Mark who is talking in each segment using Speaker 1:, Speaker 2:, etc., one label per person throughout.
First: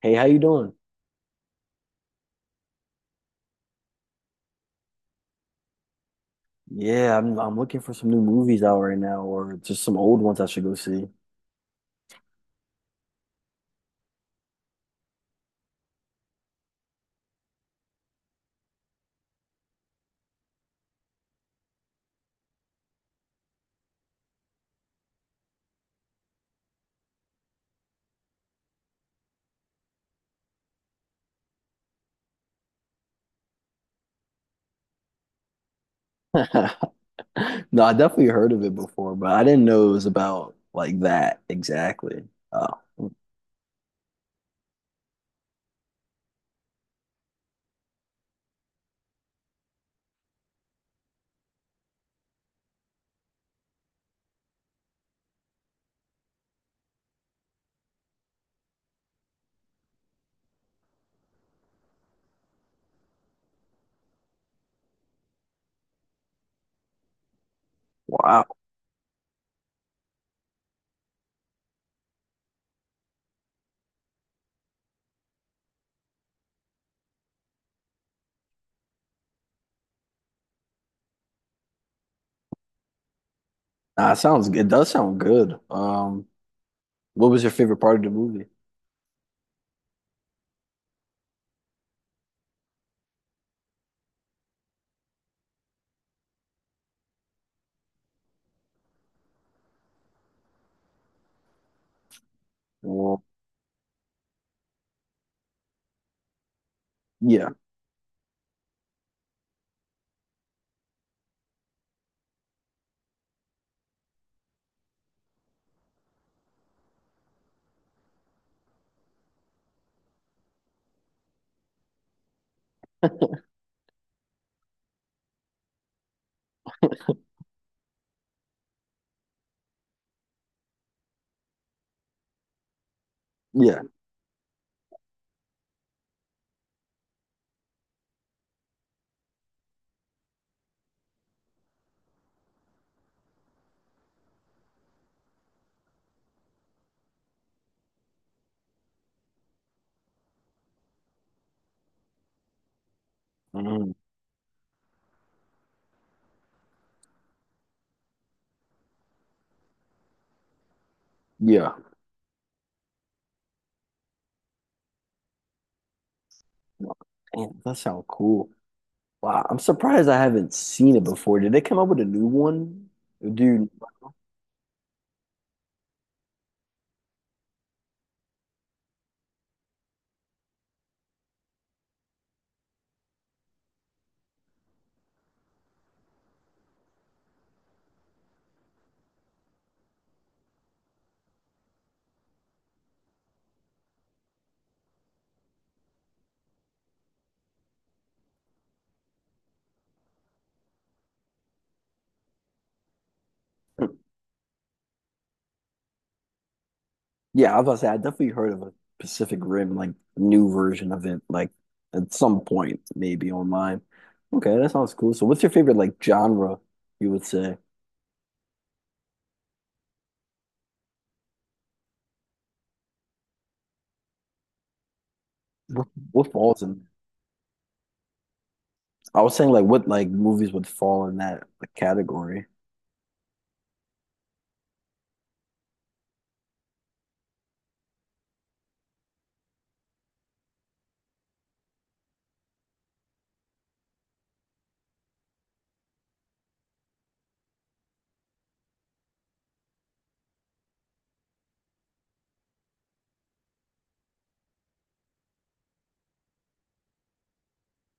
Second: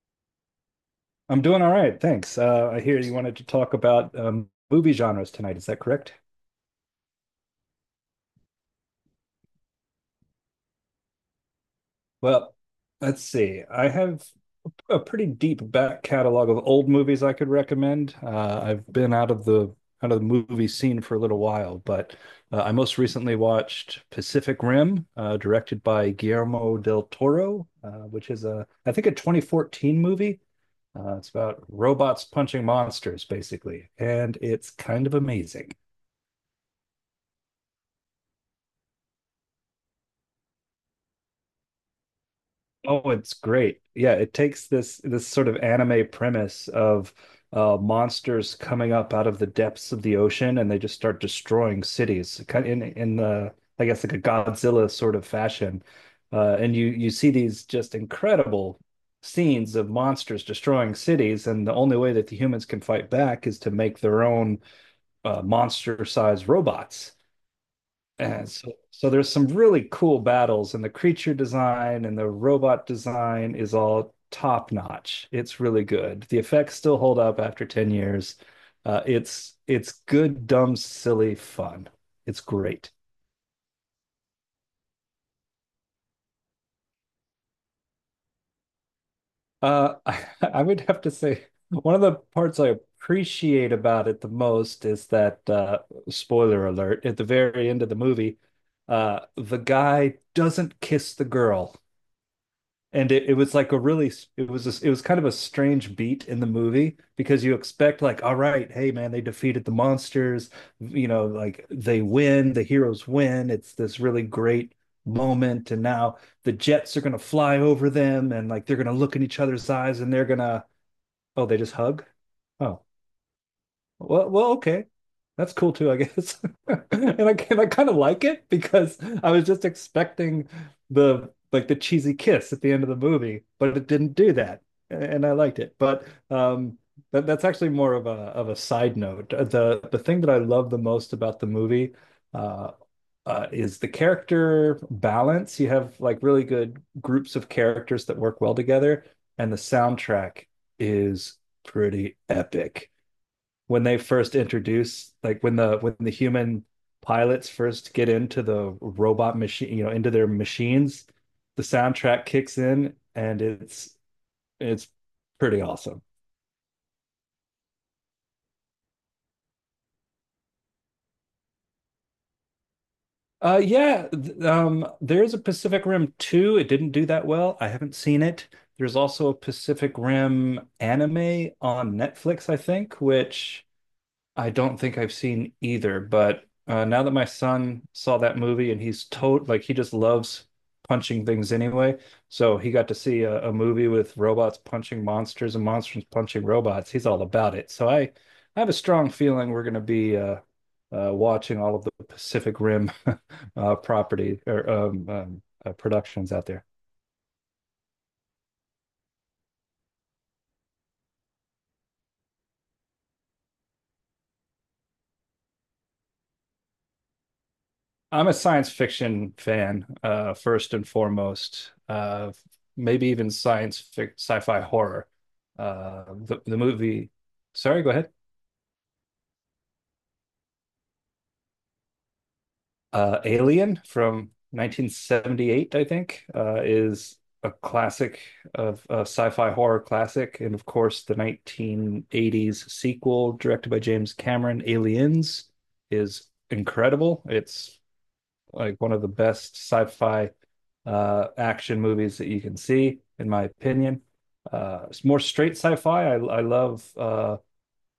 Speaker 1: Hey, how you doing?
Speaker 2: I'm doing all right, thanks. I hear you wanted to talk about movie genres tonight. Is that correct?
Speaker 1: Yeah, I'm looking for some new movies out right now or just some old ones I should go see.
Speaker 2: Well, let's see. I have a pretty deep back catalog of old movies I could recommend. I've been out of the movie scene for a little while, but I most recently watched Pacific Rim, directed by Guillermo del Toro, which is a I think a 2014 movie. It's about robots punching monsters, basically, and it's kind of amazing.
Speaker 1: No, I definitely heard of it before, but I didn't know it was about like that exactly. Oh,
Speaker 2: Oh, it's great. Yeah, it takes this sort of anime premise of monsters coming up out of the depths of the ocean, and they just start destroying cities, kind in the I guess like a Godzilla sort of fashion. And you see these just incredible scenes of monsters destroying cities, and the only way that the humans can fight back is to make their own monster-sized robots.
Speaker 1: wow.
Speaker 2: And so, there's some really cool battles, and the creature design and the robot design is all top notch. It's really good. The effects still hold up after 10 years. It's good, dumb, silly fun. It's great.
Speaker 1: Nah, it does sound good. What was your favorite part of the movie?
Speaker 2: I would have to say one of the parts I appreciate about it the most is that spoiler alert, at the very end of the movie, the guy doesn't kiss the girl. And
Speaker 1: Well,
Speaker 2: it was like a really it was kind of a strange beat in the movie, because
Speaker 1: yeah,
Speaker 2: you expect, like, all right, hey man, they defeated the monsters, you know, like they win, the heroes win, it's this really great moment, and now the jets are going to fly over them, and like they're going to look in each other's eyes, and they're going to, oh, they just hug. Oh, okay. That's cool too, I guess. And I kind of like it because I was just expecting the like the cheesy kiss at the end of the movie, but
Speaker 1: yeah,
Speaker 2: it didn't do that, and I liked it. But that's actually more of a side note. The thing that I love the most about the movie uh, is the character balance. You have like really good groups of characters that work well together, and the soundtrack is pretty epic when
Speaker 1: mhm,
Speaker 2: they first introduce, like, when the human pilots first get into the robot machine, you know, into their machines, the
Speaker 1: yeah.
Speaker 2: soundtrack kicks in, and it's pretty awesome.
Speaker 1: Damn, that sounds cool. Wow, I'm surprised I haven't seen it before. Did they come up with a new one?
Speaker 2: Uh
Speaker 1: Dude,
Speaker 2: yeah, th- um there's a Pacific Rim 2. It didn't do that well. I haven't seen it. There's also a Pacific Rim anime on Netflix, I think, which I don't think I've seen either, but now that my son saw that movie, and he's tot like he just loves punching things anyway, so he got to see a movie with robots punching monsters and monsters punching robots. He's all about it. So I have a strong feeling we're going to be watching all of the Pacific Rim property or productions out there.
Speaker 1: yeah, I was about to say I definitely heard of a Pacific Rim, like, new version of it, like, at some point maybe online. Okay, that sounds cool. So what's your favorite like genre you would say?
Speaker 2: I'm a science fiction fan, first and foremost. Maybe even science fic sci-fi horror. Uh,
Speaker 1: What
Speaker 2: the the
Speaker 1: falls in?
Speaker 2: movie, Sorry, go ahead.
Speaker 1: I was saying like what like movies would fall in that like category.
Speaker 2: Alien from 1978, I think, is a classic, of a sci-fi horror classic, and of course, the 1980s sequel directed by James Cameron, Aliens, is incredible. It's like one of the best sci-fi action movies that you can see, in my opinion. It's more straight sci-fi. I love uh,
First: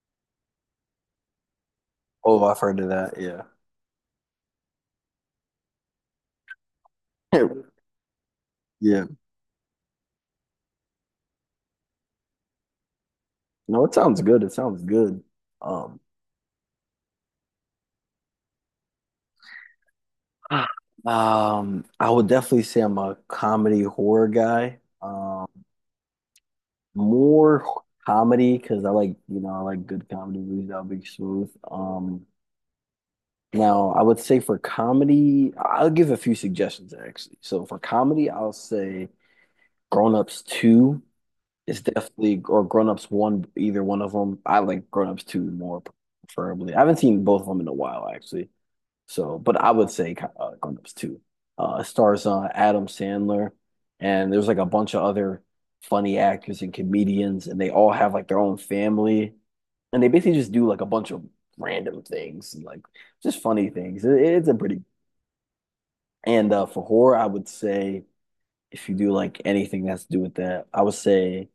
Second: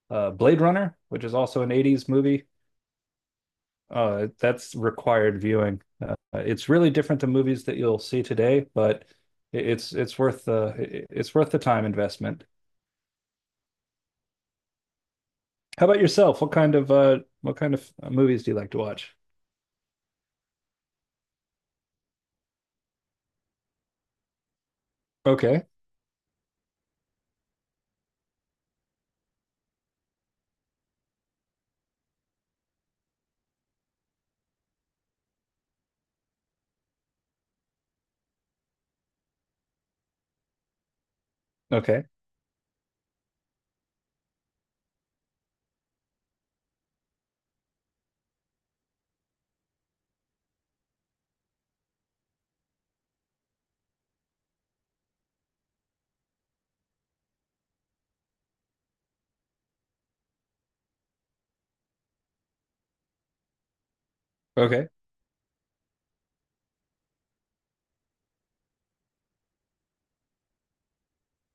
Speaker 2: uh, Blade Runner, which is also an 80s
Speaker 1: Oh,
Speaker 2: movie.
Speaker 1: I've heard of that. Yeah.
Speaker 2: That's required viewing. It's really different than movies that you'll see today, but
Speaker 1: Yeah.
Speaker 2: it's it's worth the it's worth the time investment.
Speaker 1: No, it sounds good. It sounds good.
Speaker 2: How
Speaker 1: Um
Speaker 2: about yourself? What kind of movies do you like to watch?
Speaker 1: Ah. I would definitely say I'm a comedy horror guy.
Speaker 2: Okay,
Speaker 1: More comedy because I like, I like good comedy movies. That'll be smooth. Now I would say for comedy, I'll give a few suggestions actually. So for comedy, I'll say Grown Ups 2 is
Speaker 2: okay,
Speaker 1: definitely, or Grown Ups 1, either one of them. I like Grown Ups 2 more preferably. I haven't seen both of them in a while actually. So, but I would say Gundams 2. It stars Adam Sandler, and there's like a bunch of other funny actors and comedians, and they all have like their own family, and they basically just do like a bunch of random things, and like just funny things. It's a pretty
Speaker 2: okay.
Speaker 1: and for horror, I would say if you do like anything that's to do with that, I would say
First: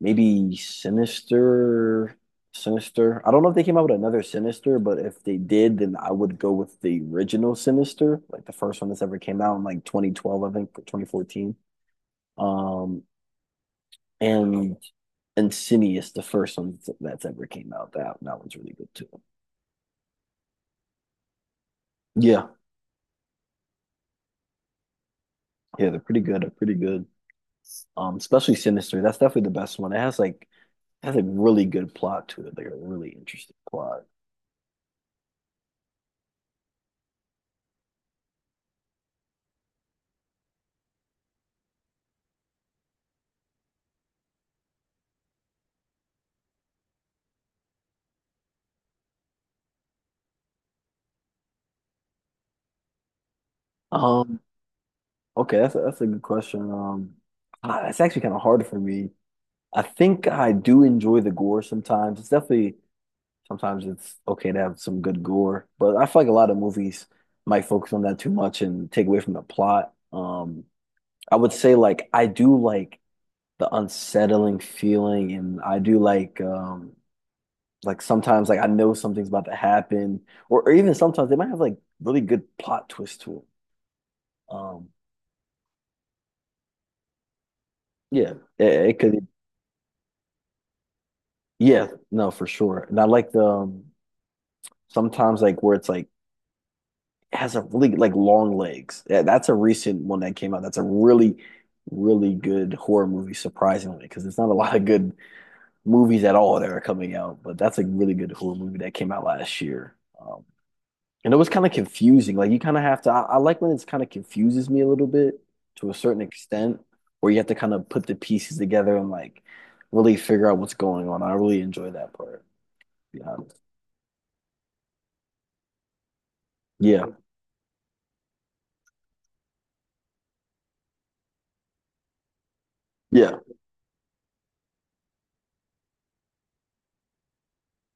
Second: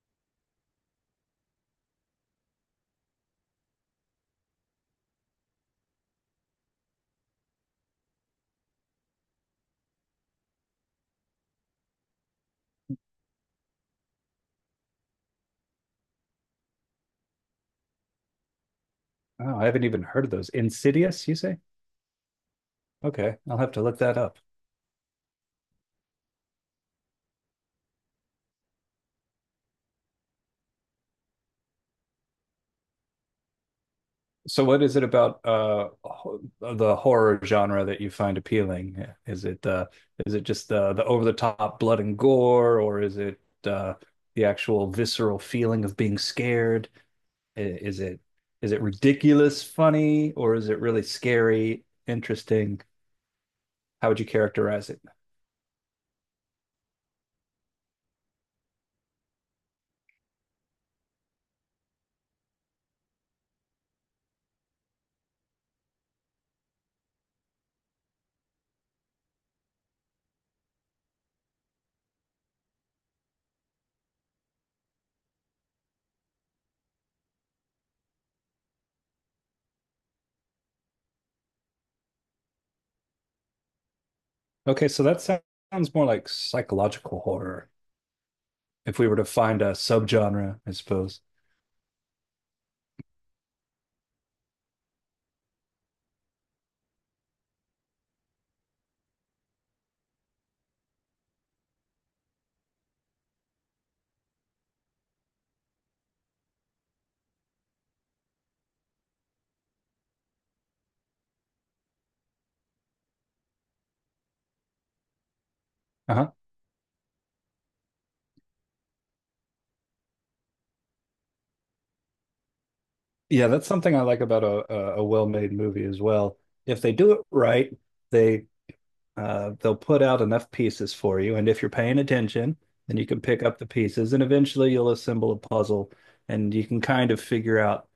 Speaker 1: maybe Sinister, Sinister. I don't know if they came out with another Sinister, but if they did, then I would go with the original Sinister, like the first one that's ever came out in like 2012, I think, or 2014. Um, and Insidious, the first one that's ever came out. That one's really good too.
Speaker 2: Oh, I haven't even heard of those. Insidious, you say?
Speaker 1: Yeah,
Speaker 2: Okay, I'll have to look that up.
Speaker 1: yeah, they're pretty good. They're pretty good. Especially Sinister. That's definitely the best one. It has a really good plot to it, like a really interesting plot.
Speaker 2: So what is it about the horror genre that you find appealing? Is it uh is it just the over the top blood and gore, or is it uh the actual visceral feeling of being scared? Is it ridiculous funny, or is it really scary, interesting? How would you
Speaker 1: Um,
Speaker 2: characterize it?
Speaker 1: Okay, that's a good question. It's actually kind of hard for me. I think I do enjoy the gore sometimes. It's definitely sometimes it's okay to have some good gore, but I feel like a lot of movies might focus on that too much and take away from the plot. I would say like I do like the unsettling feeling, and I do like sometimes like I know something's about to happen, or even sometimes they might have like really good plot twist to it. Um,
Speaker 2: Okay, so that sounds more like psychological horror,
Speaker 1: yeah, it
Speaker 2: if we were to
Speaker 1: could.
Speaker 2: find a subgenre, I suppose.
Speaker 1: Yeah, no, for sure. And I like the sometimes like where it's like has a really like long legs. Yeah, that's a recent one that came out. That's a really, really good horror movie, surprisingly, because there's not a lot of good movies at all that are coming out. But that's a really good horror movie that came out last year. And it was kind of confusing. Like you kind of have to. I like when it's kind of confuses me a little bit to a certain extent, where you have to kind of put the pieces together and like really figure out what's going on. I really enjoy that part, to be
Speaker 2: Yeah,
Speaker 1: honest.
Speaker 2: that's something I like about a well-made movie as well. If they
Speaker 1: Yeah.
Speaker 2: do it right, they they'll put out enough pieces for you, and if you're paying attention, then you can
Speaker 1: Yeah.
Speaker 2: pick up the pieces, and eventually you'll assemble a puzzle, and you can kind of figure out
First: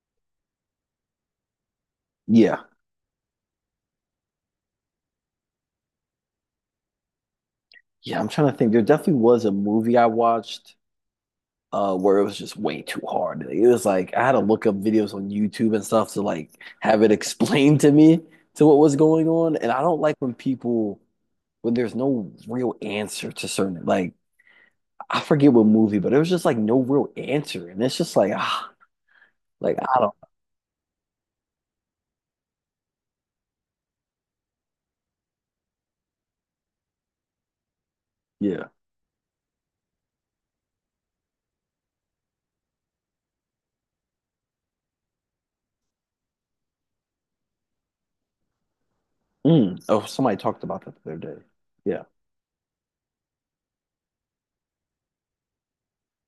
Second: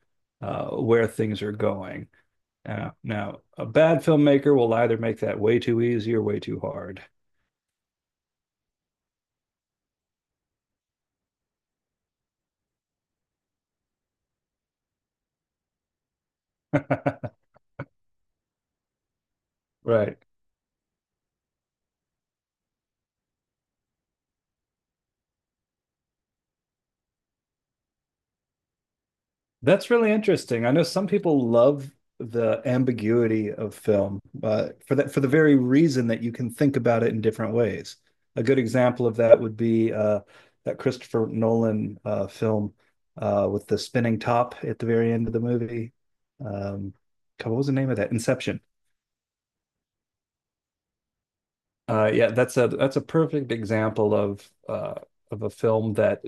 Speaker 2: where things are going.
Speaker 1: Yeah.
Speaker 2: Now, a bad filmmaker will either make that way too easy or way too hard.
Speaker 1: Yeah. I'm trying to think. There definitely was a movie I watched where it was just way too hard. It was like I had to look up videos on YouTube and stuff to like have it explained to me to what was going on. And I don't like
Speaker 2: Right.
Speaker 1: when people when there's no real answer to certain like I forget what movie, but it was just like no real answer. And it's just like ah like
Speaker 2: That's
Speaker 1: I
Speaker 2: really
Speaker 1: don't
Speaker 2: interesting. I know some people love the ambiguity of film, for that for the very reason that you can think about it in different ways. A good
Speaker 1: yeah.
Speaker 2: example of that would be that Christopher Nolan film with the spinning top at the very end of the movie. Um, God, what was the name of that? Inception.
Speaker 1: Mm. Oh, somebody talked about that the other day. Yeah.
Speaker 2: Yeah, that's a perfect example of a film that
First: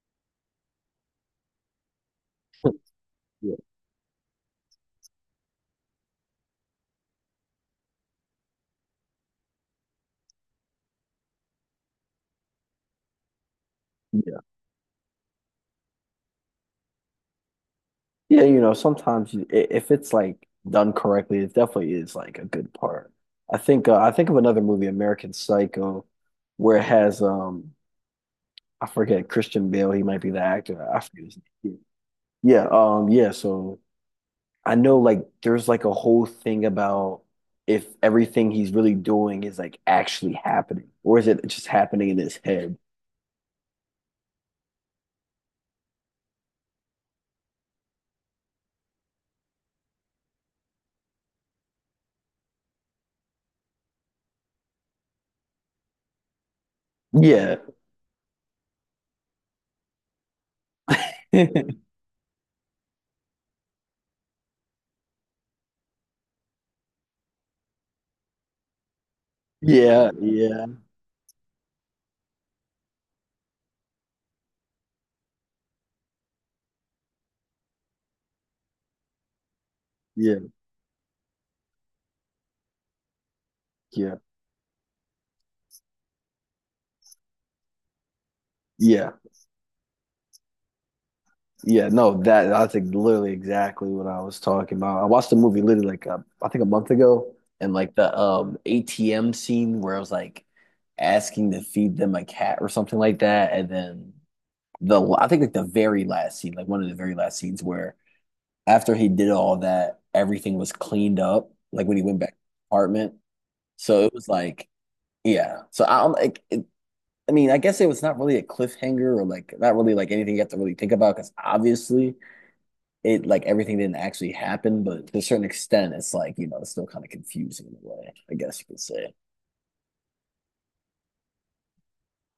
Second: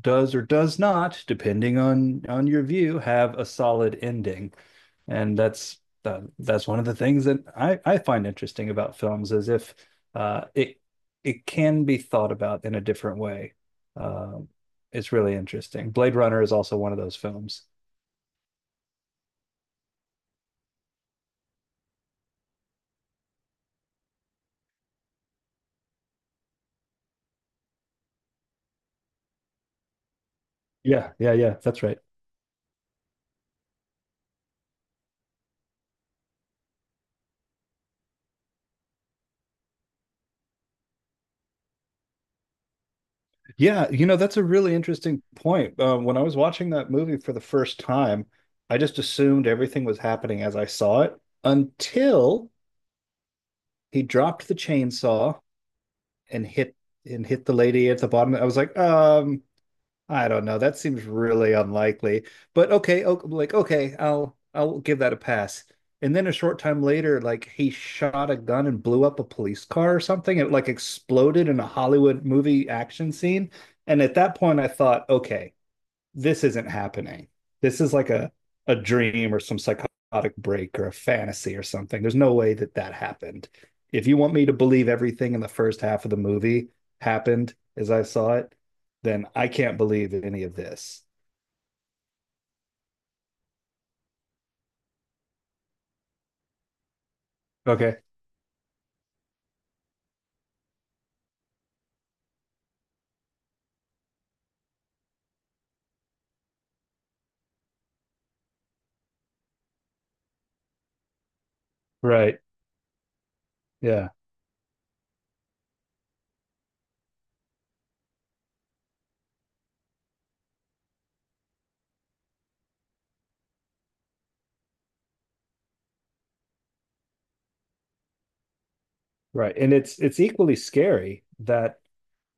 Speaker 2: does or does not, depending on your view, have a solid ending, and that's one of the things that I find interesting about films, is if uh, it it can be thought about in a different way.
Speaker 1: Yeah.
Speaker 2: Um it's really interesting. Blade Runner is also one of those films.
Speaker 1: Yeah, you know, sometimes if it's like done correctly, it definitely is like a good part. I think of another movie, American Psycho, where it has I forget Christian Bale, he might be the actor. I
Speaker 2: Yeah,
Speaker 1: forget
Speaker 2: yeah,
Speaker 1: his
Speaker 2: yeah.
Speaker 1: name.
Speaker 2: That's right.
Speaker 1: Yeah, um, yeah, so I know like there's like a whole thing about if everything he's really doing is like actually happening, or is it just happening in his head?
Speaker 2: Yeah, you know, that's a really interesting point. When I was watching that movie for the first time, I just assumed everything was happening as I saw it, until he dropped the chainsaw and hit the
Speaker 1: Yeah.
Speaker 2: lady at the bottom. I was like, I don't know. That seems really unlikely. But okay, o like okay, I'll give that a pass. And then a short time later, like he shot a gun and blew up a police car or
Speaker 1: Yeah,
Speaker 2: something. It
Speaker 1: yeah,
Speaker 2: like exploded in a Hollywood movie action scene. And at that point, I thought, okay, this isn't happening. This is like a dream or some
Speaker 1: yeah,
Speaker 2: psychotic
Speaker 1: yeah,
Speaker 2: break or a fantasy or something. There's no way that that happened. If
Speaker 1: yeah.
Speaker 2: you want me to believe everything in the first half of the movie happened as I saw it,
Speaker 1: Yeah.
Speaker 2: then I can't believe any of this.
Speaker 1: Yeah, no, that that's like literally exactly what I was talking about. I watched the movie literally like I think a month ago, and like
Speaker 2: Okay.
Speaker 1: the ATM scene where I was like asking to feed them a cat or something like that, and then the I think like the very last scene, like one of the very last scenes where after he did all that, everything was cleaned up, like when he went back to
Speaker 2: Right.
Speaker 1: the apartment. So
Speaker 2: Yeah.
Speaker 1: it was like, yeah. So I'm like, it, I mean, I guess it was not really a cliffhanger or like not really like anything you have to really think about because obviously it like everything didn't actually happen, but to a certain extent, it's like, you know, it's still kind of confusing in a way, I guess you could say.
Speaker 2: Right. And it's equally scary that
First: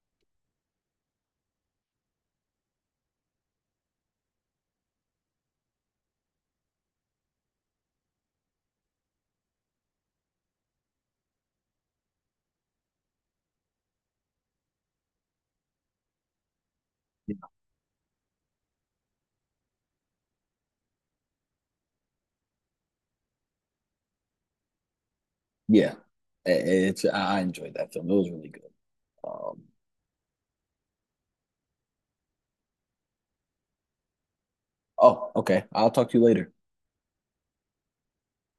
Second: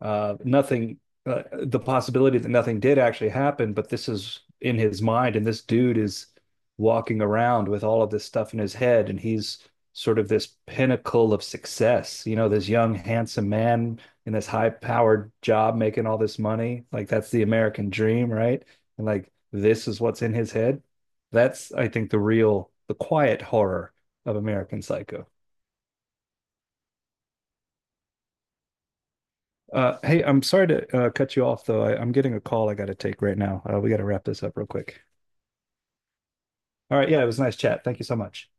Speaker 2: nothing, the possibility that nothing did actually happen, but this is in his mind, and this dude is walking around with all of this stuff in his head, and he's sort of this pinnacle of success, you know, this young, handsome man in this high-powered job making all this money. Like that's the American dream, right? And like this is what's in his head. That's, I think, the real, the quiet horror of American Psycho.
Speaker 1: Yeah. It's I enjoyed that film. It was really good. Um,
Speaker 2: Hey, I'm sorry to cut you off, though. I'm getting a call I got to take right now. We got to wrap this up real quick.
Speaker 1: oh, okay. I'll talk to you later.
Speaker 2: All right. Yeah, it was nice chat. Thank you so much.